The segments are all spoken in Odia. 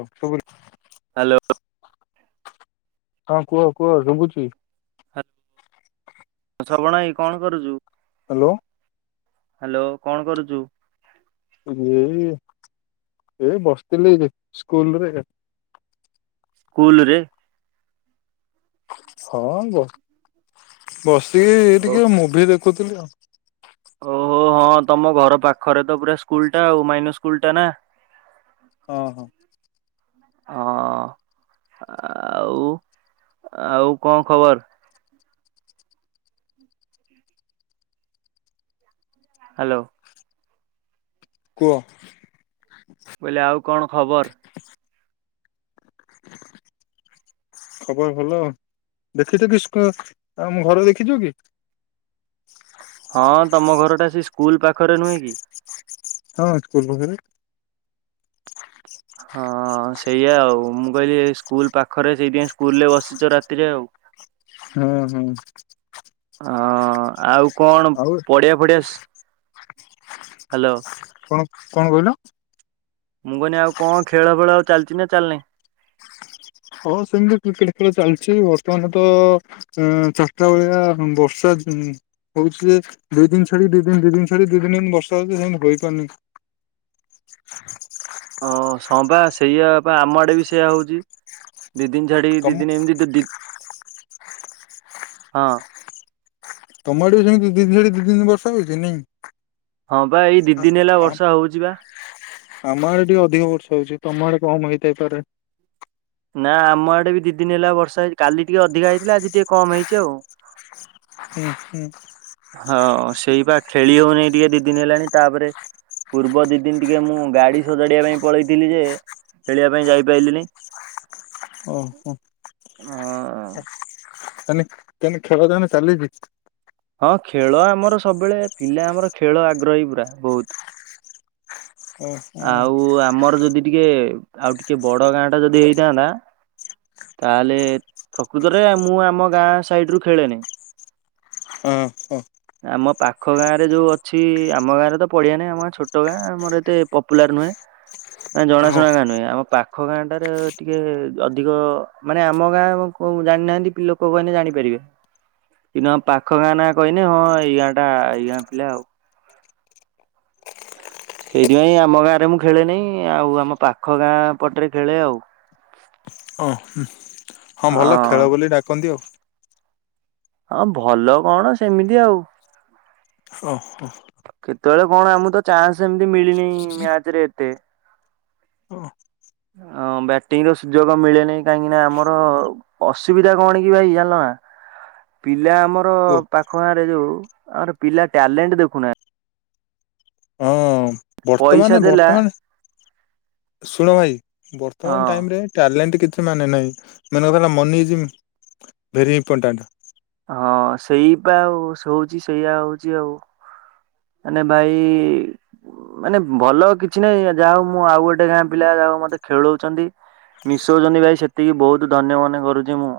ରସଗୋଲା ହାଲୋ ହଁ କୁହ କୁହ ଶୁଭୁଚି ହା ଶ୍ରବଣ ଭାଇ କଣ କରୁଚୁ? ହାଲୋ ହାଲୋ କଣ କରୁଚୁ? ଏଇ ଏଇ ବସିଥିଲି ଏଇଯେ ସ୍କୁଲରେ ସ୍କୁଲରେ ହଁ ବ ବସିକି ଓ ଟିକେ ମୁଭି ଦେଖୁଥିଲି ଆଉ। ଓହୋ ହଁ ତମ ଘର ପାଖରେ ତ ପୁରା ସ୍କୁଲ ଟା ଆଉ ମାଇନର ସ୍କୁଲ ଟା ନା। ହଁ ହଁ ହଁ ଆଆଉ ଆଉ କଁ ଖବର? ହାଲୋ କୁଅ? ମୁଁ କଇଲି ଆଉ କଣ ଖବର? ଖବର ଭଲ ଦେଖିଛ କି ସଖା ଆମ ଘର ଦେଖିଚୁ କି? ହଁ ତମ ଘରଟା ସେ ସ୍କୁଲ ପାଖରେ ନୁହେଁ କି? ହଁ ସ୍କୁଲ ପାଖରେ। ହଁ। ହଁ ସେଇଆ ଆଉ ମୁଁ କହିଲି ସ୍କୁଲ ପାଖରେ ସେଇଥିପାଇଁ ସ୍କୁଲରେ ବସିଛ ରାତିରେ ଆଉ। ହୁଁ ହୁଁ। ହଁ ଆଉ କଣ ଆଉ ପଡିଆ ଫଡିଆ ହ୍ୟାଲୋ। କଣ କଣ କହିଲ? ମୁଁ କହିନି ଆଉ କଣ ଖେଳ ଫେଳ ଚାଲିଚି ନା ଚାଲିନି? ହଁ ସେମିତି କ୍ରିକେଟ ଖେଳ ଚାଲିଛି ବର୍ତ୍ତମାନ ତ ଅ ଚାରିଟା ବେଳିଆ ବର୍ଷା ହଉଛି ଯେ ଦୁଇଦିନି ଛାଡି ଦି ଦିନ ଛାଡି ଦି ଦିନି ବର୍ଷା ହଉଛି ସେମିତି ହେଇପାରୁନି। ଅଁ ହଁ ସେଇଆ ବା ଆମ ଆଡେ ବି ସେଇଆ ହଉଛି। ଦିଦିନି ଛାଡି ତମ ଦିଦନି ଏମିତି ଦି ହଁ ତମ ଆଡେ ସେମିତି ଦିନି ଦିନି ବର୍ଷା ହଉଛ ନାଇଁ। ହଁ ବା ଏଇ ଦି ଆ- ଦିନି ହେଲା ଆ- ବର୍ଷା ହଉଛି ବା ଆମ ଆଡେ ଟିକେ ଅଧିକ ବର୍ଷ ହଉଛି ତମ ଆଡେ କମ ହେଇଥାଇପାରେ। ନା ଆମ ଆଡେ ଦି ଦିନି ହେଲା ବର୍ଷା ହେଇ କାଲି ଟିକେ ଅଧିକା ହେଇଥିଲା। ଆଜି ଟିକେ କମ ହେଇଛି ଆଉ ହୁଁ ହୁଁ। ହଁ ସେଇ ବା ଖେଳି ହଉନି ଟିକେ ଦି ଦିନି ହେଲାଣି ତାପରେ ପୂର୍ବ ଦି ଦିନି ଟିକେ ମୁଁ ଗାଡି ସଜାଡିବା ପାଇଁ ପଳେଇଥିଲି ଯେ ଖେଳିବା ପାଇଁ ଯାଇପାଇଲିିନି। ଓହୋ ହଁ। ତାହେଲେ ଖେଳ ତାହାନେ ଚାଲିଛି। ହଁ ଖେଳ ଆମର ସବୁବେଳେ ପିଲା ଆମର ଖେଳ ଆଗ୍ରହୀ ପୁରା ବହୁତ ହୁଁ। ଆଉ ଆମର ଯଦି ଟିକେ ଆଉ ଟିକେ ବଡ ଗାଁ ଟା ଯଦି ହେଇଥାନ୍ତା। ତାହେଲେ ପ୍ରକୃତରେ ମୁଁ ଆମ ଗାଁ ସାଇଡି ରୁ ଖେଳେନି। ହଁ ହୋ। ଆମ ପାଖ ଗାଁ ରେ ଯୋଉ ଅଛି ଆମ ଗାଁରେ ତ ପଡିଆ ନାହିଁ। ଆମ ଛୋଟ ଗାଁ ଆମର ଏତେ ପପୁଲାର ନୁହେଁ। ନା ଜଣା ହଁ ଶୁଣା ଗାଁ ନୁହେଁ ଆମ ପା ପାଖ ଗାଁ ଟାରେ ଟିକେ ଅଧିକ ମାନେ ଆମ ଗାଁ କାକୁ ଜାଣିନାହାନ୍ତି ପିଲ କୁ କହିଲେ ଜାଣିପାରିବେ କି ନ ପାଖ ଗାଁ ନାଁ କହିଲେ। ହଁ ଏଇ ଗାଁ ଟା ଏଇ ଗାଁ ପିଲା ଆଉ ସେଇଥିପାଇଁ ଆମ ଗାଁରେ ମୁଁ ଖେଳେନାହିଁ ଆଉ ଆମ ପାଖ ଗାଁ ପଟରେ ଖେଳେ ଆଉ ଓ ହଁ ଭଲ ଖେଳ ବୋଲି ଡାକନ୍ତି ଆଉ ହଁ ଭଲ କଣ ସେମିତି ଆଉ। ଓ ହୋ। କେତେବେଳେ କଣ ଆମକୁ ତ ଚାନ୍ସ ଏମିତି ମିଳିନି ମ୍ୟାଚ ରେ ଏତେ। ଓ ହଁ ବ୍ୟାଟିଂ ର ସୁଯୋଗ ମିଳେନାହିଁ କାହିଁକି ନା ଆମର ଅସୁବିଧା କଣ କି ଭାଇ ଜାଣିଲନା? ପିଲା ଆମର କୁହ ପାଖ ଗାଁ ରେ ଯୋଉ ଆମର ପିଲା ଟ୍ୟାଲେଣ୍ଟ ଦେଖୁନାହାନ୍ତି। ହଁ। ପଇସା ବର୍ତ୍ତମାନେ ଦେଲା ବର୍ତ୍ତମାନେ ଶୁଣ ଭାଇ ବର୍ତ୍ତମାନ ହଁ ଟାଇମ୍ ରେ ଟ୍ୟାଲେଣ୍ଟ କିଛି ମାନେ ନାହିଁ ମେନେକର ମନି ଇଜ୍ ଭେରି ଇମ୍ପୋର୍ଟାଣ୍ଟ। ହଁ ସେଇପା ଆଉ ଶୁଣୁଚି ସେଇଆ ହଉଛି ଆଉ। ମାନେ ଭାଇ ମାନେ ଭଲ କିଛି ନାହିଁ ଯାହା ହଉ ମୁଁ ଆଉ ଗୋଟେ ଗାଁ ପିଲା ଯାହା ମତେ ଖେଳଉଚନ୍ତି ମିଶଉଚନ୍ତି ଭାଇ ସେତିକି ବହୁତ୍ ଧନ୍ୟ ମନେ କରୁଛି ମୁଁ।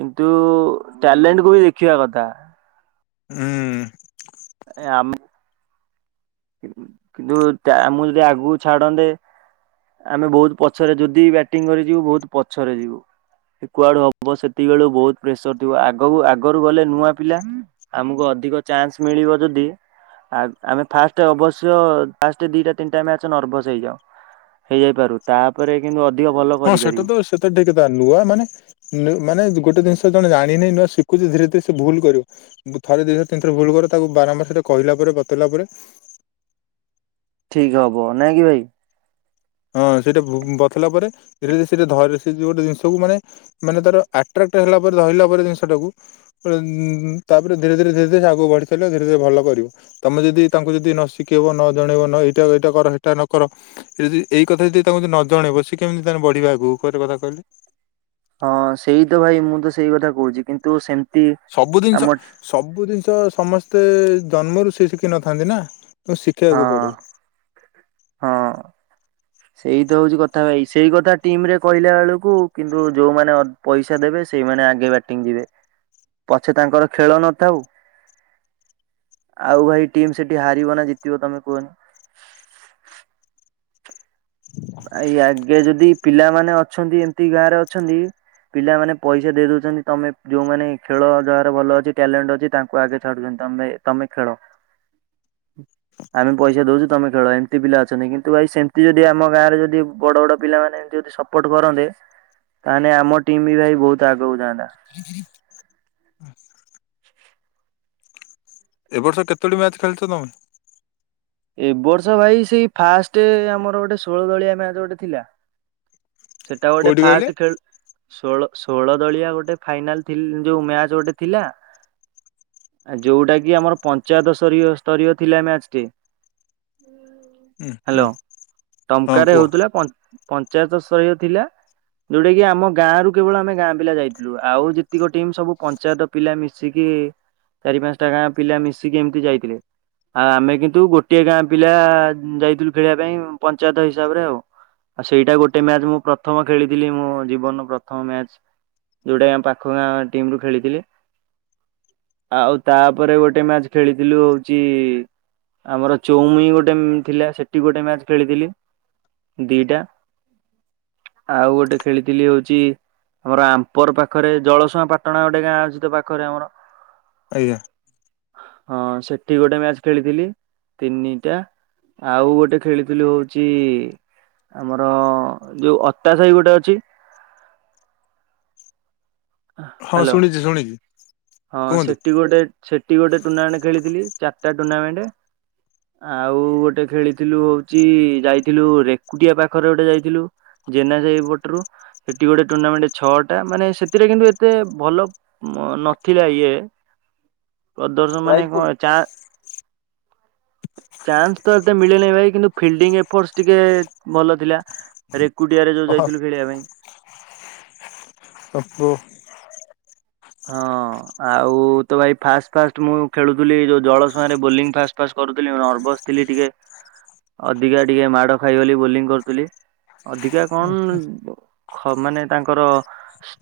କିନ୍ତୁ ଟ୍ୟାଲେଣ୍ଟ୍ କୁ ବି ଦେଖିବା କଥା। ଉଁ। ଭାଇ ଆମେ କିନ୍ତୁ ଟା ମୁଁ ଯଦି ଆଗକୁ ଛାଡନ୍ତେ ଆମେ ବହୁତ୍ ପଛରେ ଯଦି ବ୍ୟାଟିଂ କରିଯିବୁ ବହୁତ୍ ପଛରେ ଯିବୁ। ସେ କୁଆଡୁ ହବ ସେତିକି ବେଳୁ ବହୁତ୍ ପ୍ରେସର୍ ଥିବ ଆଗକୁ ଆଗରୁ ଗଲେ ନୂଆ ପିଲା। ଆମକୁ ଅଧିକ ଚାନ୍ସ୍ ମିଳିବ ଯଦି ଆଗ୍ ଆମେ ଫାଷ୍ଟେ ଅବଶ୍ୟ ଫାଷ୍ଟେ ଦିଟା ତିନ୍ଟା ମ୍ୟାଚ ନର୍ଭସ୍ ହେଇଯାଉ ହେଇଯାଇପାରୁ ତାପରେ କିନ୍ତୁ ଅଧିକ ଭଲ ହଁ କରିପାରିବୁ। [unintelligible] ମାନେ ନୁ ମାନେ ଗୋଟେ ଜିନ୍ଷ ଜଣେ ଜାଣିନି ନୂଆ ଶିଖୁଛି ଧୀରେ ଧୀରେ ସେ ଭୁଲ୍ କରିବ ଥରେ ଦିଥର ତିନ୍ ଥର ଭୁଲ୍ କରିବ ତାକୁ ବାରମ୍ବାର୍ ସେଟା କହିଲା ପରେ ବତେଇଲା ପରେ ଠିକ୍ ହବ ନାଇଁକି ଭାଇ? ହଁ ସେଇଟା ବୁ ବତେଇଲା ପରେ ଧୀରେ ଧୀରେ ସେରେ ଧରିବ ସେ ଯଦି ଗୋଟେ ଜିନ୍ଷକୁ ମାନେ ମାନେ ତାର ଆଟ୍ରାକ୍ଟ୍ ହେଲା ପରେ ଧଇଲା ପରେ ଜିନ୍ଷଟାକୁ [unintelligible] ତାପରେ ଧୀରେ ଧୀରେ ଆଗକୁ ସିଏ ବଢ଼ି ଚାଲିବ ଧୀରେ ଧୀରେ ଭଲ କରିବ। ତମେ ଯଦି ତାଙ୍କୁ ଯଦି ନ ଶିଖେଇବ ନ ଜଣେଇବ ନ ଏଇଟା ଏଇଟା କର ହେଟା ନ କର ଏଇ ଯଦି ଏଇ କଥା ଯଦି ତାଙ୍କୁ ଯଦି ନ ଜଣେଇବ ସିଏ କେମିତି ତା ହେଲେ ବଢ଼ିବେ ଆଗକୁ ଗୋଟେ କଥା କହିଲୁ? ହଁ ସେଇ ତ ଭାଇ ମୁତ ସେଇ କଥା କହୁଛି କିନ୍ତୁ ସେମ୍ ସବୁ ଜିନ୍ଷ ସବୁ ଜିନ୍ଷ ସମସ୍ତେ ଜନ୍ମରୁ ସିଏ ଶିଖିନଥାନ୍ତି ନା ତ ଶିଖେଇବାକୁ ପଡ଼େ। ହଁ। ସେଇ ତ ହଉଛି କଥା ଭାଇ ସେଇ କଥା ଟିମ୍ ରେ କହିଲା ବେଳକୁ କିନ୍ତୁ ଯୋଉମାନେ ଅ ପଇସା ଦେବେ ସେଇମାନେ ଆଗେ ବ୍ୟାଟିଙ୍ଗ୍ ଯିବେ ପଛେ ତାଙ୍କର ଖେଳ ନଥାଉ। ଆଉ ଭାଇ ଟିମ୍ ସେଠି ହାରିବ ନା ଜିତିବ ତମେ କୁହନି? ଭାଇ ଆଗେ ଯଦି ପିଲାମାନେ ଅଛନ୍ତି ଏମ୍ତି ଗାଁ ରେ ଅଛନ୍ତି ପିଲାମାନେ ପଇସା ଦେଇ ଦଉଛନ୍ତି ତମେ ଯୋଉମାନେ ଖେଳ ଯାହାର ଭଲ ଅଛି ଟ୍ୟାଲେଣ୍ଟ୍ ଅଛି ତାଙ୍କୁ ଆଗେ ଛାଡୁଛନ୍ତି ତମେ ଭାଇ ତମେ ଖେଳ। [inaudible] ଆମେ ପଇସା ଦଉଛୁ ତମେ ଖେଳ ଏମ୍ତି ପିଲା ଅଛନ୍ତି କିନ୍ତୁ ଭାଇ ସେମ୍ତି ଯଦି ଆମ ଗାଁରେ ଯଦି ବଡ଼ ବଡ଼ ପିଲାମାନେ ଏମ୍ତି ଯଦି ସପୋଟ୍ କରନ୍ତେ ତାହେଲେ ଆମ ଟିମ୍ ବି ଭାଇ ବହୁତୁ ଆଗକୁ ଯାଆନ୍ତା। [inaudible] [inaudible] ଏ ବର୍ଷ କେତୋଟି ମ୍ୟାଚ୍ ଖେଳ୍ଚ ତମେ? ଏ ବର୍ଷ ଭାଇ ସେଇ ଫାଷ୍ଟେ ଆମର୍ ଗୋଟେ ଷୋଳ ଦଳିଆ ମ୍ୟାଚ୍ ଗୋଟେ ଥିଲା ସେଟା ଗୋଟେ କୋଉଠି କହିଲେ ଫାଷ୍ଟେ ଖେଳୁ ଷୋଳ ଷୋଳ ଦଳିଆ ଗୋଟେ ଫାଇନାଲ୍ ଥିଲ୍ ଯୋଉ ମ୍ୟାଚେ ଗୋଟେ ଥିଲା ଆ ଯୋଉଟା କି ଆମର ପଞ୍ଚାୟତ ସରିଅ ସ୍ତରୀୟ ଥିଲା ମ୍ୟାଚ୍ ଟେ ହୁଁ ହାଲୋ ହୁଁ ହଁ ଟମ୍କାରେ କୁହ ହଉଥିଲା ପଞ୍ଚ୍ ପଞ୍ଚାୟତ ସ୍ତରୀୟ ଥିଲା ଯଉଟା କି ଆମ ଗାଁ ରୁ କେବଳ ଆମେ ଗାଁ ପିଲା ଯାଇଥିଲୁ ଆଉ ଯେତିକି ଟିମ୍ ସବୁ ପଞ୍ଚାୟତ ପିଲା ମିଶିକି ଚାରି ପାଞ୍ଚ୍ ଟା ଗାଁ ପିଲା ମିଶିକି ଏମିତି ଯାଇଥିଲେ ଆଉ ଆମେ କିନ୍ତୁ ଗୋ ଗୋଟିଏ ଗାଁ ପିଲା ଯାଇଥିଲୁ ଖେଳିବା ପାଇଁ ପଞ୍ଚାୟତ ହିସାବରେ ଆଉ। ଆଉ ସେଇଟା ଗୋଟେ ମ୍ୟାଚ୍ ମୁଁ ପ୍ରଥମ ଖେଳିଥିଲି ମୋ ଜୀବନର ପ୍ରଥମ ମ୍ୟାଚ୍। ଯୋଉଟା ଆମ୍ ପାଖ ଗାଁ ଟିମ ରୁ ଖେଳିଥିଲି। ଆଉ ତାପରେ ଗୋଟେ ମ୍ୟାଚ ଖେଳିଥିଲୁ ହୋଚି ଆମର ଚୁମୁଇଁ ଗୋଟେ ଥିଲା ସେଠି ଗୋଟେ ମ୍ୟାଚ୍ ଖେଳିଥିଲି ଦିଟା ଆଉ ଗୋଟେ ଖେଳିଥିଲି ହୋଉଛି ଆମର ଆମ୍ପର ପାଖରେ ଜଳସୁଆଁ ପାଟଣା ଗୋଟେ ଗାଁ ଅଛି ତ ପାଖରେ ଆମର ଆଜ୍ଞା। ହଁ ସେଠି ଗୋଟେ ମ୍ୟାଚ ଖେଳିଥିଲି। ତିନିଟା ଆଉ ଗୋଟେ ଖେଳିଥିଲୁ ହୋଉଚି ଆମର ଯୋଉ ଅତା ସାଇ ଗୋଟେ ଅଛି ହଁ ହ୍ୟାଲୋ ଶୁଣିଛି ଶୁଣିଛି ହଁ କୁହନ୍ତୁ। ସେଠି ଗୋଟେ ସେଠି ଗୋଟେ ଟୁର୍ଣ୍ଣାମେଣ୍ଟ ଖେଳିଥିଲି ଚାରିଟା ଟୁର୍ଣ୍ଣାମେଣ୍ଟ ଆଉ ଗୋଟେ ଖେଳିଥିଲୁ ହଉଛି ଯାଇଥିଲୁ ରେକୁଟିଆ ପାଖରେ ଗୋଟେ ଯାଇଥିଲୁ ଜେନା ସାଇ ପଟରୁ ସେଠି ଗୋଟେ ଟୁର୍ଣ୍ଣାମେଣ୍ଟ ଛଅଟା ମାନେ ସେଥିରେ କିନ୍ତୁ ଏତେ ଭଲ ନ ଉଥିଲା ଇଏ ପ୍ରଦର୍ଶକ ପ୍ରାଇଜ୍ ମାନେ ଫୁଲ୍ କଣ ଚା [inaudible] ଚାନ୍ସ ତ ଏତେ ମିଳେନେହିଁ ଭାଇ କିନ୍ତୁ ଫିଲ୍ଡିଙ୍ଗ ଏଫର୍ ଟିକେ ଭଲ ଥିଲା ରେକୁଡିଆରେ ଯୋଉ ହଁ ଯାଇଥିଲୁ ଖେଳିବା ପାଇଁ। [unintelligible] ହଁ ଆଉ ତ ଭାଇ ଫାଷ୍ଟ ଫାଷ୍ଟ ମୁଁ ଖେଳୁଥିଲି ଯୋଉ ଜଳ ସୁଁଆରେ ବୋଲିଂ ଫାଷ୍ଟ ଫାସେ କରୁଥିଲି ମୁ ନର୍ଭସ ଥିଲି ଟିକେ ଅଧିକା ଟିକେ ମାଡ ଖାଇଗଲି ବୋଲିଂ କରୁଥିଲି। ଅଧିକା କନ୍ ଜିବ। ଖ ମାନେ ତାଙ୍କର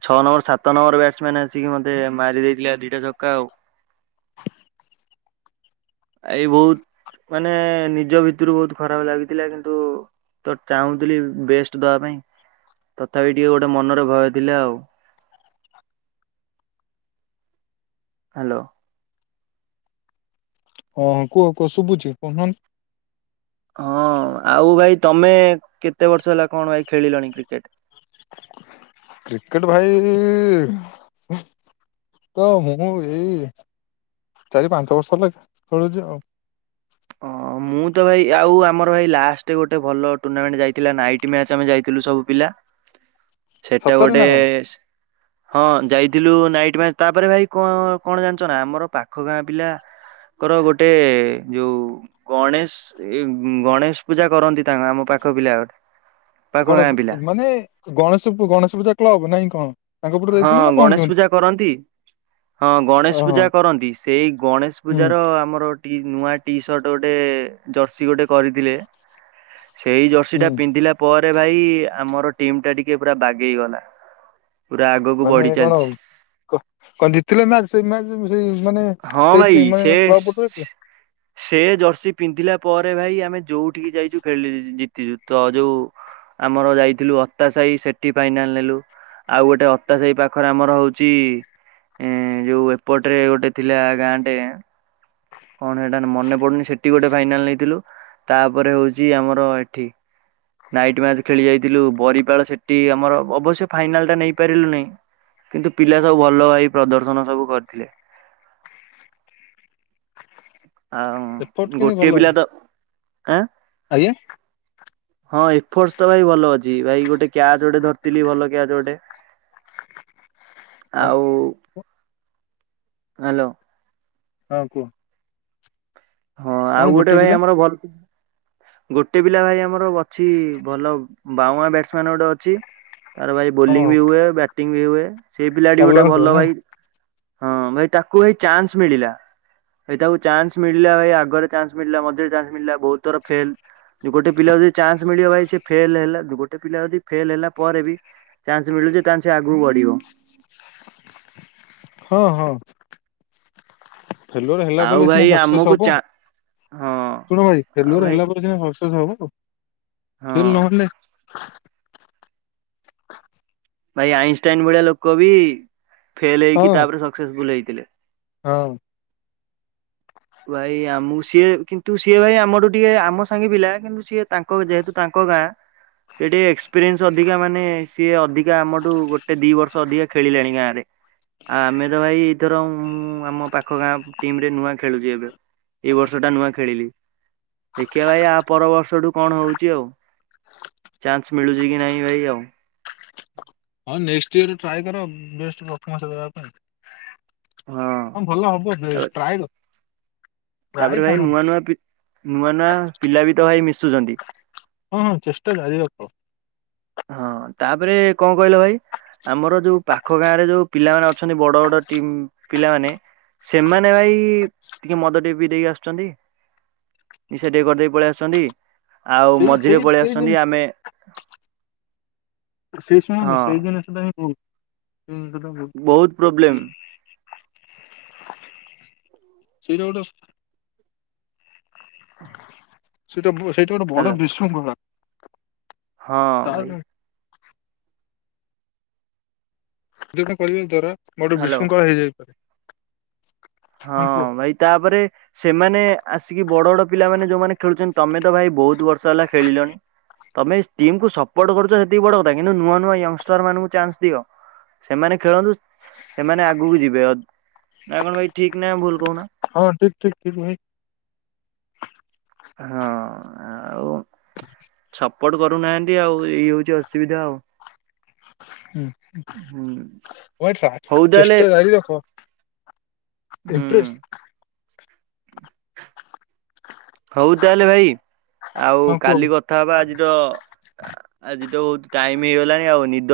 ଛଅ ନମ୍ବର ସାତ ନମ୍ବର ବ୍ୟାଟ୍ସମ୍ୟାନ୍ ଟିକେ ମତେ ମାରି ଦେଇଥିଲା ଦିଟା ଛକା ଆଉ [inaudible] ଏଇ ବୋହୁତ ମାନେ ନିଜ ଭିତୁରୁ ବୋହୁତ ଖରାପ ଲାଗିଥିଲା କିନ୍ତୁ ତ ଚାହୁଁଥିଲି ବେଷ୍ଟେ ଦବା ପାଇଁ ତଥାପି ଟିକେ ଗୋଟେ ମନରେ ଭୟ ଥିଲା ଆଉ। ହ୍ୟାଲୋ। ହଁ କୁହ କୁହ ଶୁବୁଚି ହଁ ଆଉ ଭାଇ ତମେ କେତେ ବର୍ଷ ହେଲା କଣ ଭାଇ ଖେଳିଲଣି କ୍ରିକେଟ। କ୍ରିକେଟ ଭାଇ ତ ମୁଁ ଏଇ ଚାରି ପାଞ୍ଚ ବର୍ଷ ହେଲା ଖେଳୁଚି ଆଉ। ହ ହ ମୁଁ ତ ଭାଇ ଆଉ ଆମର ଭାଇ ଲାଷ୍ଟେ ଗୋଟେ ଭଲ ଟୁର୍ଣ୍ଣାମେଣ୍ଟ ଯାଇଥିଲା ନାଇଟ୍ ମ୍ୟାଚ ଆମେ ଯାଇଥିଲୁ ସବୁ ପିଲା। [inaudible] ସେଟା ସତରେ ଗୋଟେ ନା କଣ ସି ହଁ ଯାଇଥିଲୁ ନାଇଟ୍ ମ୍ୟାଚ୍ ତାପରେ ଭାଇ କଣ କଣ ଜାଣିଚ ନା ଆମର ପାଖ ଗାଁ ପିଲା ଙ୍କର ଗୋଟେ ଯୋଉ ଗଣେଶ୍ ଏ ଗଣେଶ ପୂଜା କରନ୍ତି ତାଙ୍କ ଆମ ପାଖ ପିଲା ଗୋଟେ ପାଖ କଣ ଗାଁ ପିଲା ମାନେ ଗଣେଶେ କୁ ଗଣେଶେ ପୂଜା କ୍ଲବ ନାଇଁ କଣ ତାଙ୍କ ପଟୁ ହଁ ଯାଇଥିଲି ନା କଣ ଗଣେଶ୍ କେମିତି ପୂଜା କରନ୍ତି। ହଁ ଗଣେଶେ ଓହୋ ପୂଜା କରନ୍ତି ସେଇ ଗଣେଶ୍ ହୁଁ ପୂଜାର ଆମର ଟି ନୂଆ ଟି ସର୍ଟ ଗୋଟେ ଜର୍ସି ଗୋଟେ କରିଥିଲେ। ସେଇ ଜର୍ସି ଟା ହୁଁ ପିନ୍ଧିଲା ପରେ ଭାଇ ଆମର ଟିମ୍ ଟା ଟିକେ ପୁରା ବାଗେଇ ଗଲା। ସବୁ ମାନେ ବଢି କଣ ଚାଲିଛି। କଣ ଜିତଲ ନାଁ ସେଇ ମ୍ୟାଚ୍ ସେଇ ମାନେ ହଁ ସେଇ ଭାଇ ଟିମ୍ କ୍ଳବ ପଟୁ ସେ ଆସିଥିଲା? ସେ ଜର୍ସି ପିନ୍ଧିଲା ପରେ ଭାଇ ଆମେ ଯୋଉଠିକି ଯାଇଛୁ ଖେଳି ଜିତିଛୁ। ତ ଯୋଉ ଆମର ଯାଇଥିଲୁ ଅତା ସାହି ସେଠି ଫାଇନାଲ୍ ନେଲୁ। ଆଉ ଗୋଟେ ଅତା ସେଇ ପାଖରେ ଆମର ହଉଛି ଏଁ ଯୋଉ ଏପଟ ରେ ଗୋଟେ ଥିଲା ଗାଁଟେ କଣ ସେଇଟା ମନେ ପଡୁନି ସେଠି ଗୋଟେ ଫାଇନାଲ ନେଇଥିଲୁ। ତାପରେ ହଉଛି ଆମର ଏଠି ନାଇଟ୍ ମ୍ୟାଚ୍ ଖେଳି ଯାଇଥିଲୁ ବରିପାଳ ସେଠି ଆମର ଅବଶ୍ୟ ଫାଇନାଲ ଟା ନେଇପାରିଲୁ ନାହିଁ। କିନ୍ତୁ ପିଲା ସବୁ ଭଲ ଭାଇ ପ୍ରଦର୍ଶନ ସବୁ କରିଥିଲେ। ଏପଟ ଆଉ କିନ୍ତୁ ଗୋଟିଏ ଭଲ ପିଲା ଅଛି ତ ଆଁ? ଆଜ୍ଞା। ହଁ ଏଫୋର୍ଟସ ତ ଭାଇ ଭଲ ଅଛି ଭାଇ ଗୋଟେ କ୍ୟାଚ ଗୋଟେ ଧରିଥିଲି ଭଲ କ୍ୟାଚ ଗୋଟେ। ଆଉ ହ୍ୟାଲୋ। ହଁ କୁହ? ହଁ କଣ ଆଉ ଗୋଟେ ଭାଇ ପିଲା ଆମର ଭଲ ଗୋଟେ ପିଲା ଭାଇ ଆମର ଅଛି ଭଲ ବାଉଆ ବ୍ୟାଟସମ୍ୟାନ ଗୋଟେ ଅଛି। ତାର ଭାଇ ହଁ ବୋଲିଂ ବି ହୁଏ। ବ୍ୟାଟିଙ୍ଗ ବି ହୁଏ। ସେଇ ପିଲାଟି ଗୋଟେ ଅଲରାଉଣ୍ଡର ଭଲ ନାଇଁ ଭାଇ ହଁ ଭାଇ ତାକୁ ଏଇ ଚାନ୍ସ ମିଳିଲା। ଏ ତାକୁ ଚାନ୍ସ ମି ପିଲା ଭାଇ ଆଗରେ ଚାନ୍ସ ମିଳିଲା, ମତେବି ଚାନ୍ସ ମିଳିଲା ବହୁତ ଥର ଫେଲ ଗୋଟେ ପିଲା ଯଦି ଚାନ୍ସ ମିଳିବ ଭାଇ ସେ ଫେଲ ହେଲା। ଗୋଟେ ପିଲା ଯଦି ଫେଲ ହେଲା ପରେ ବି ଚାନ୍ସ ମିଳୁଛି ତାହାଲେ ସିଏ ଆଗକୁ ବଢିବ। ହଁ ହଁ। ଫେଲୁଅର୍ ହେଲା ବୋଲି ଆଉ ସିନା ଭାଇ ସକ୍ସେସ୍ ଆମକୁ ହବ। ଚା ହଁ ଶୁଣ ଭାଇ ଆଉ ଫେଲର ଭାଇ ହେଲା ପରେ ସିନା ସକ୍ସେସ ହବ, ହଁ ଫେଲ ନହେଲେ ଭାଇ ଆଇନଷ୍ଟାଇନ ଭଳିଆ ଲୋକ ବି ଫେଲ ହଁ ହେଇକି ତାପରେ ସକ୍ସେସଫୁଲ ହେଇଥିଲେ। ହଁ। ଭାଇ ଆମ ସିଏ କିନ୍ତୁ ସିଏ ଭାଇ ଆମରୁ ଟିକେ ଆମ ସାଙ୍ଗେ ପିଲା କିନ୍ତୁ ସିଏ ତାଙ୍କ ଯେହେତୁ ତାଙ୍କ ଗାଁ ସେ ଟିକେ ଏକ୍ସପିରିଏନ୍ସ ଅଧିକା ମାନେ ସିଏ ଅଧି କା ଆମଠୁ ଗୋଟେ ଦି ବର୍ଷ ଅଧିକା ଖେଳିଲାଣି ଗାଁରେ। ଆ ଆମେ ତ ଭାଇ ଏଇଥର ମୁଁ ଆମ ପାଖ ଗାଁ ଟିମ ରେ ନୂଆ ଖେଳୁଛି ଏବେ। ଏଇ ବର୍ଷ ଟା ନୂଆ ଖେଳିଲି। ଦେଖିବା ଭାଇ ଆ ପର ବର୍ଷଠୁ କଣ ହଉଛି ଆଉ। ଚାନ୍ସ ମିଳୁଛି କି ନାହିଁ ଭାଇ ଆଉ। ହଁ ନେଷ୍ଟେ ଇୟରରେ ଟ୍ରାଏ କର ବେଷ୍ଟ ଫ୍ରପମାନ୍ସ ଦେବା ପାଇଁ। ହଁ ଭଲ ହବ ବ ତାପରେ ଟ୍ରାଏ କର। ଟ୍ରାଏ ତାପରେ ଭାଇ ଛାଡନି ନୂଆ ନୂଆ ନୂଆ ନୂଆ ପିଲା ବି ତ ଭାଇ ମିଶୁଛନ୍ତି। ହଁ ହଁ ଚେଷ୍ଟା ଜାରି ରଖ। ହଁ ତାପରେ କଣ କହିଲ ଭାଇ ଆମର ଯୋଉ ପାଖ ଗାଁ ରେ ଯୋଉ ପିଲାମାନେ ଅଛନ୍ତି ବଡ ବଡ ଟିମ୍ ପିଲାମାନେ ସେମାନେ ଭାଇ ଟିକେ ମଦ ଟିକେ ପିଇ ଦେଇକି ଆସୁଛନ୍ତି। ନିଶା ଟିକେ କରିଦେଇକି ପଳେଇ ଆସୁଛନ୍ତି ଆଉ ସେଇ ସେଇ ମଝିରେ ପଳେଇ ସେଇ ଜିନି ଆସୁଛନ୍ତି ଆମେ ସେ ହଁ ଶୁଣନ୍ତୁ ସେ ଜିନିଷ ଟା ଭୁଲ୍ ସେ ଜିନିଷ ଟା ବହୁତ ପ୍ରୋବ୍ଲେମ ଭୁଲ୍। ସେଇଟା ଗୋଟେ ସେଇଟା ସେଇଟା ଗୋଟେ ବଡ ହ୍ୟାଲୋ ବିଶୃଙ୍ଖଳା। ହଁ ତା ଭାଇ। ଯୋଉଟା କରିବା ଦ୍ଵାରା ବଡ ହ୍ୟାଲୋ ବିଶୃଙ୍ଖଳା ହେଇଯାଇପାରେ। ହଁ ଭାଇ ତାପରେ। ସେମାନେ ଆସିକି ବଡ ବଡ ପିଲାମାନୋନେ ଯୋଉମାନେ ଖେଳୁଛନ୍ତି ତମେ ତ ଭାଇ ବହୁତ ବର୍ଷ ହେଲା ଖେଳିଲଣି। ତମେ ଟିମ ସପୋର୍ଟ କରୁଛ ସେତିକି ବଡ କଥା କିନ୍ତୁ ନୂଆ ନୂଆ ୟଙ୍ଗଷ୍ଟର ମାନଙ୍କୁ ଚାନ୍ସ ଦିଅ। ସେମାନେ ଖେଳନ୍ତୁ ସେମାନେ ଆଗକୁ ଯିବେ ନା କଣ ଭାଇ ଠିକ ନା ଭୁଲ କହ ହଁ ଠିକ ଠିକ ଠିକ ଭାଇ। ହଁ ଆଉ। ସପୋର୍ଟ କରୁନାହାନ୍ତି ଆଉ ଏଇ ହଉଛି ଅସୁବିଧା ଆଉ। ହୁଁ ହଁ ହଉ ତାହେଲେ ଚେଷ୍ଟା ଜାରି ରଖ। ହୁଁ ଇମ୍ପ୍ରେସ। ହଉ ତାହେଲେ ଭାଇ ଆଉ ହଁ କୁହ ଭାଇ। କାଲି କଥା କଥା ହବା ଆଜି ତ ଆଜି ତ ବହୁତ ଟାଇମ ହେଇଗଲାଣି ଆଉ ନିଦ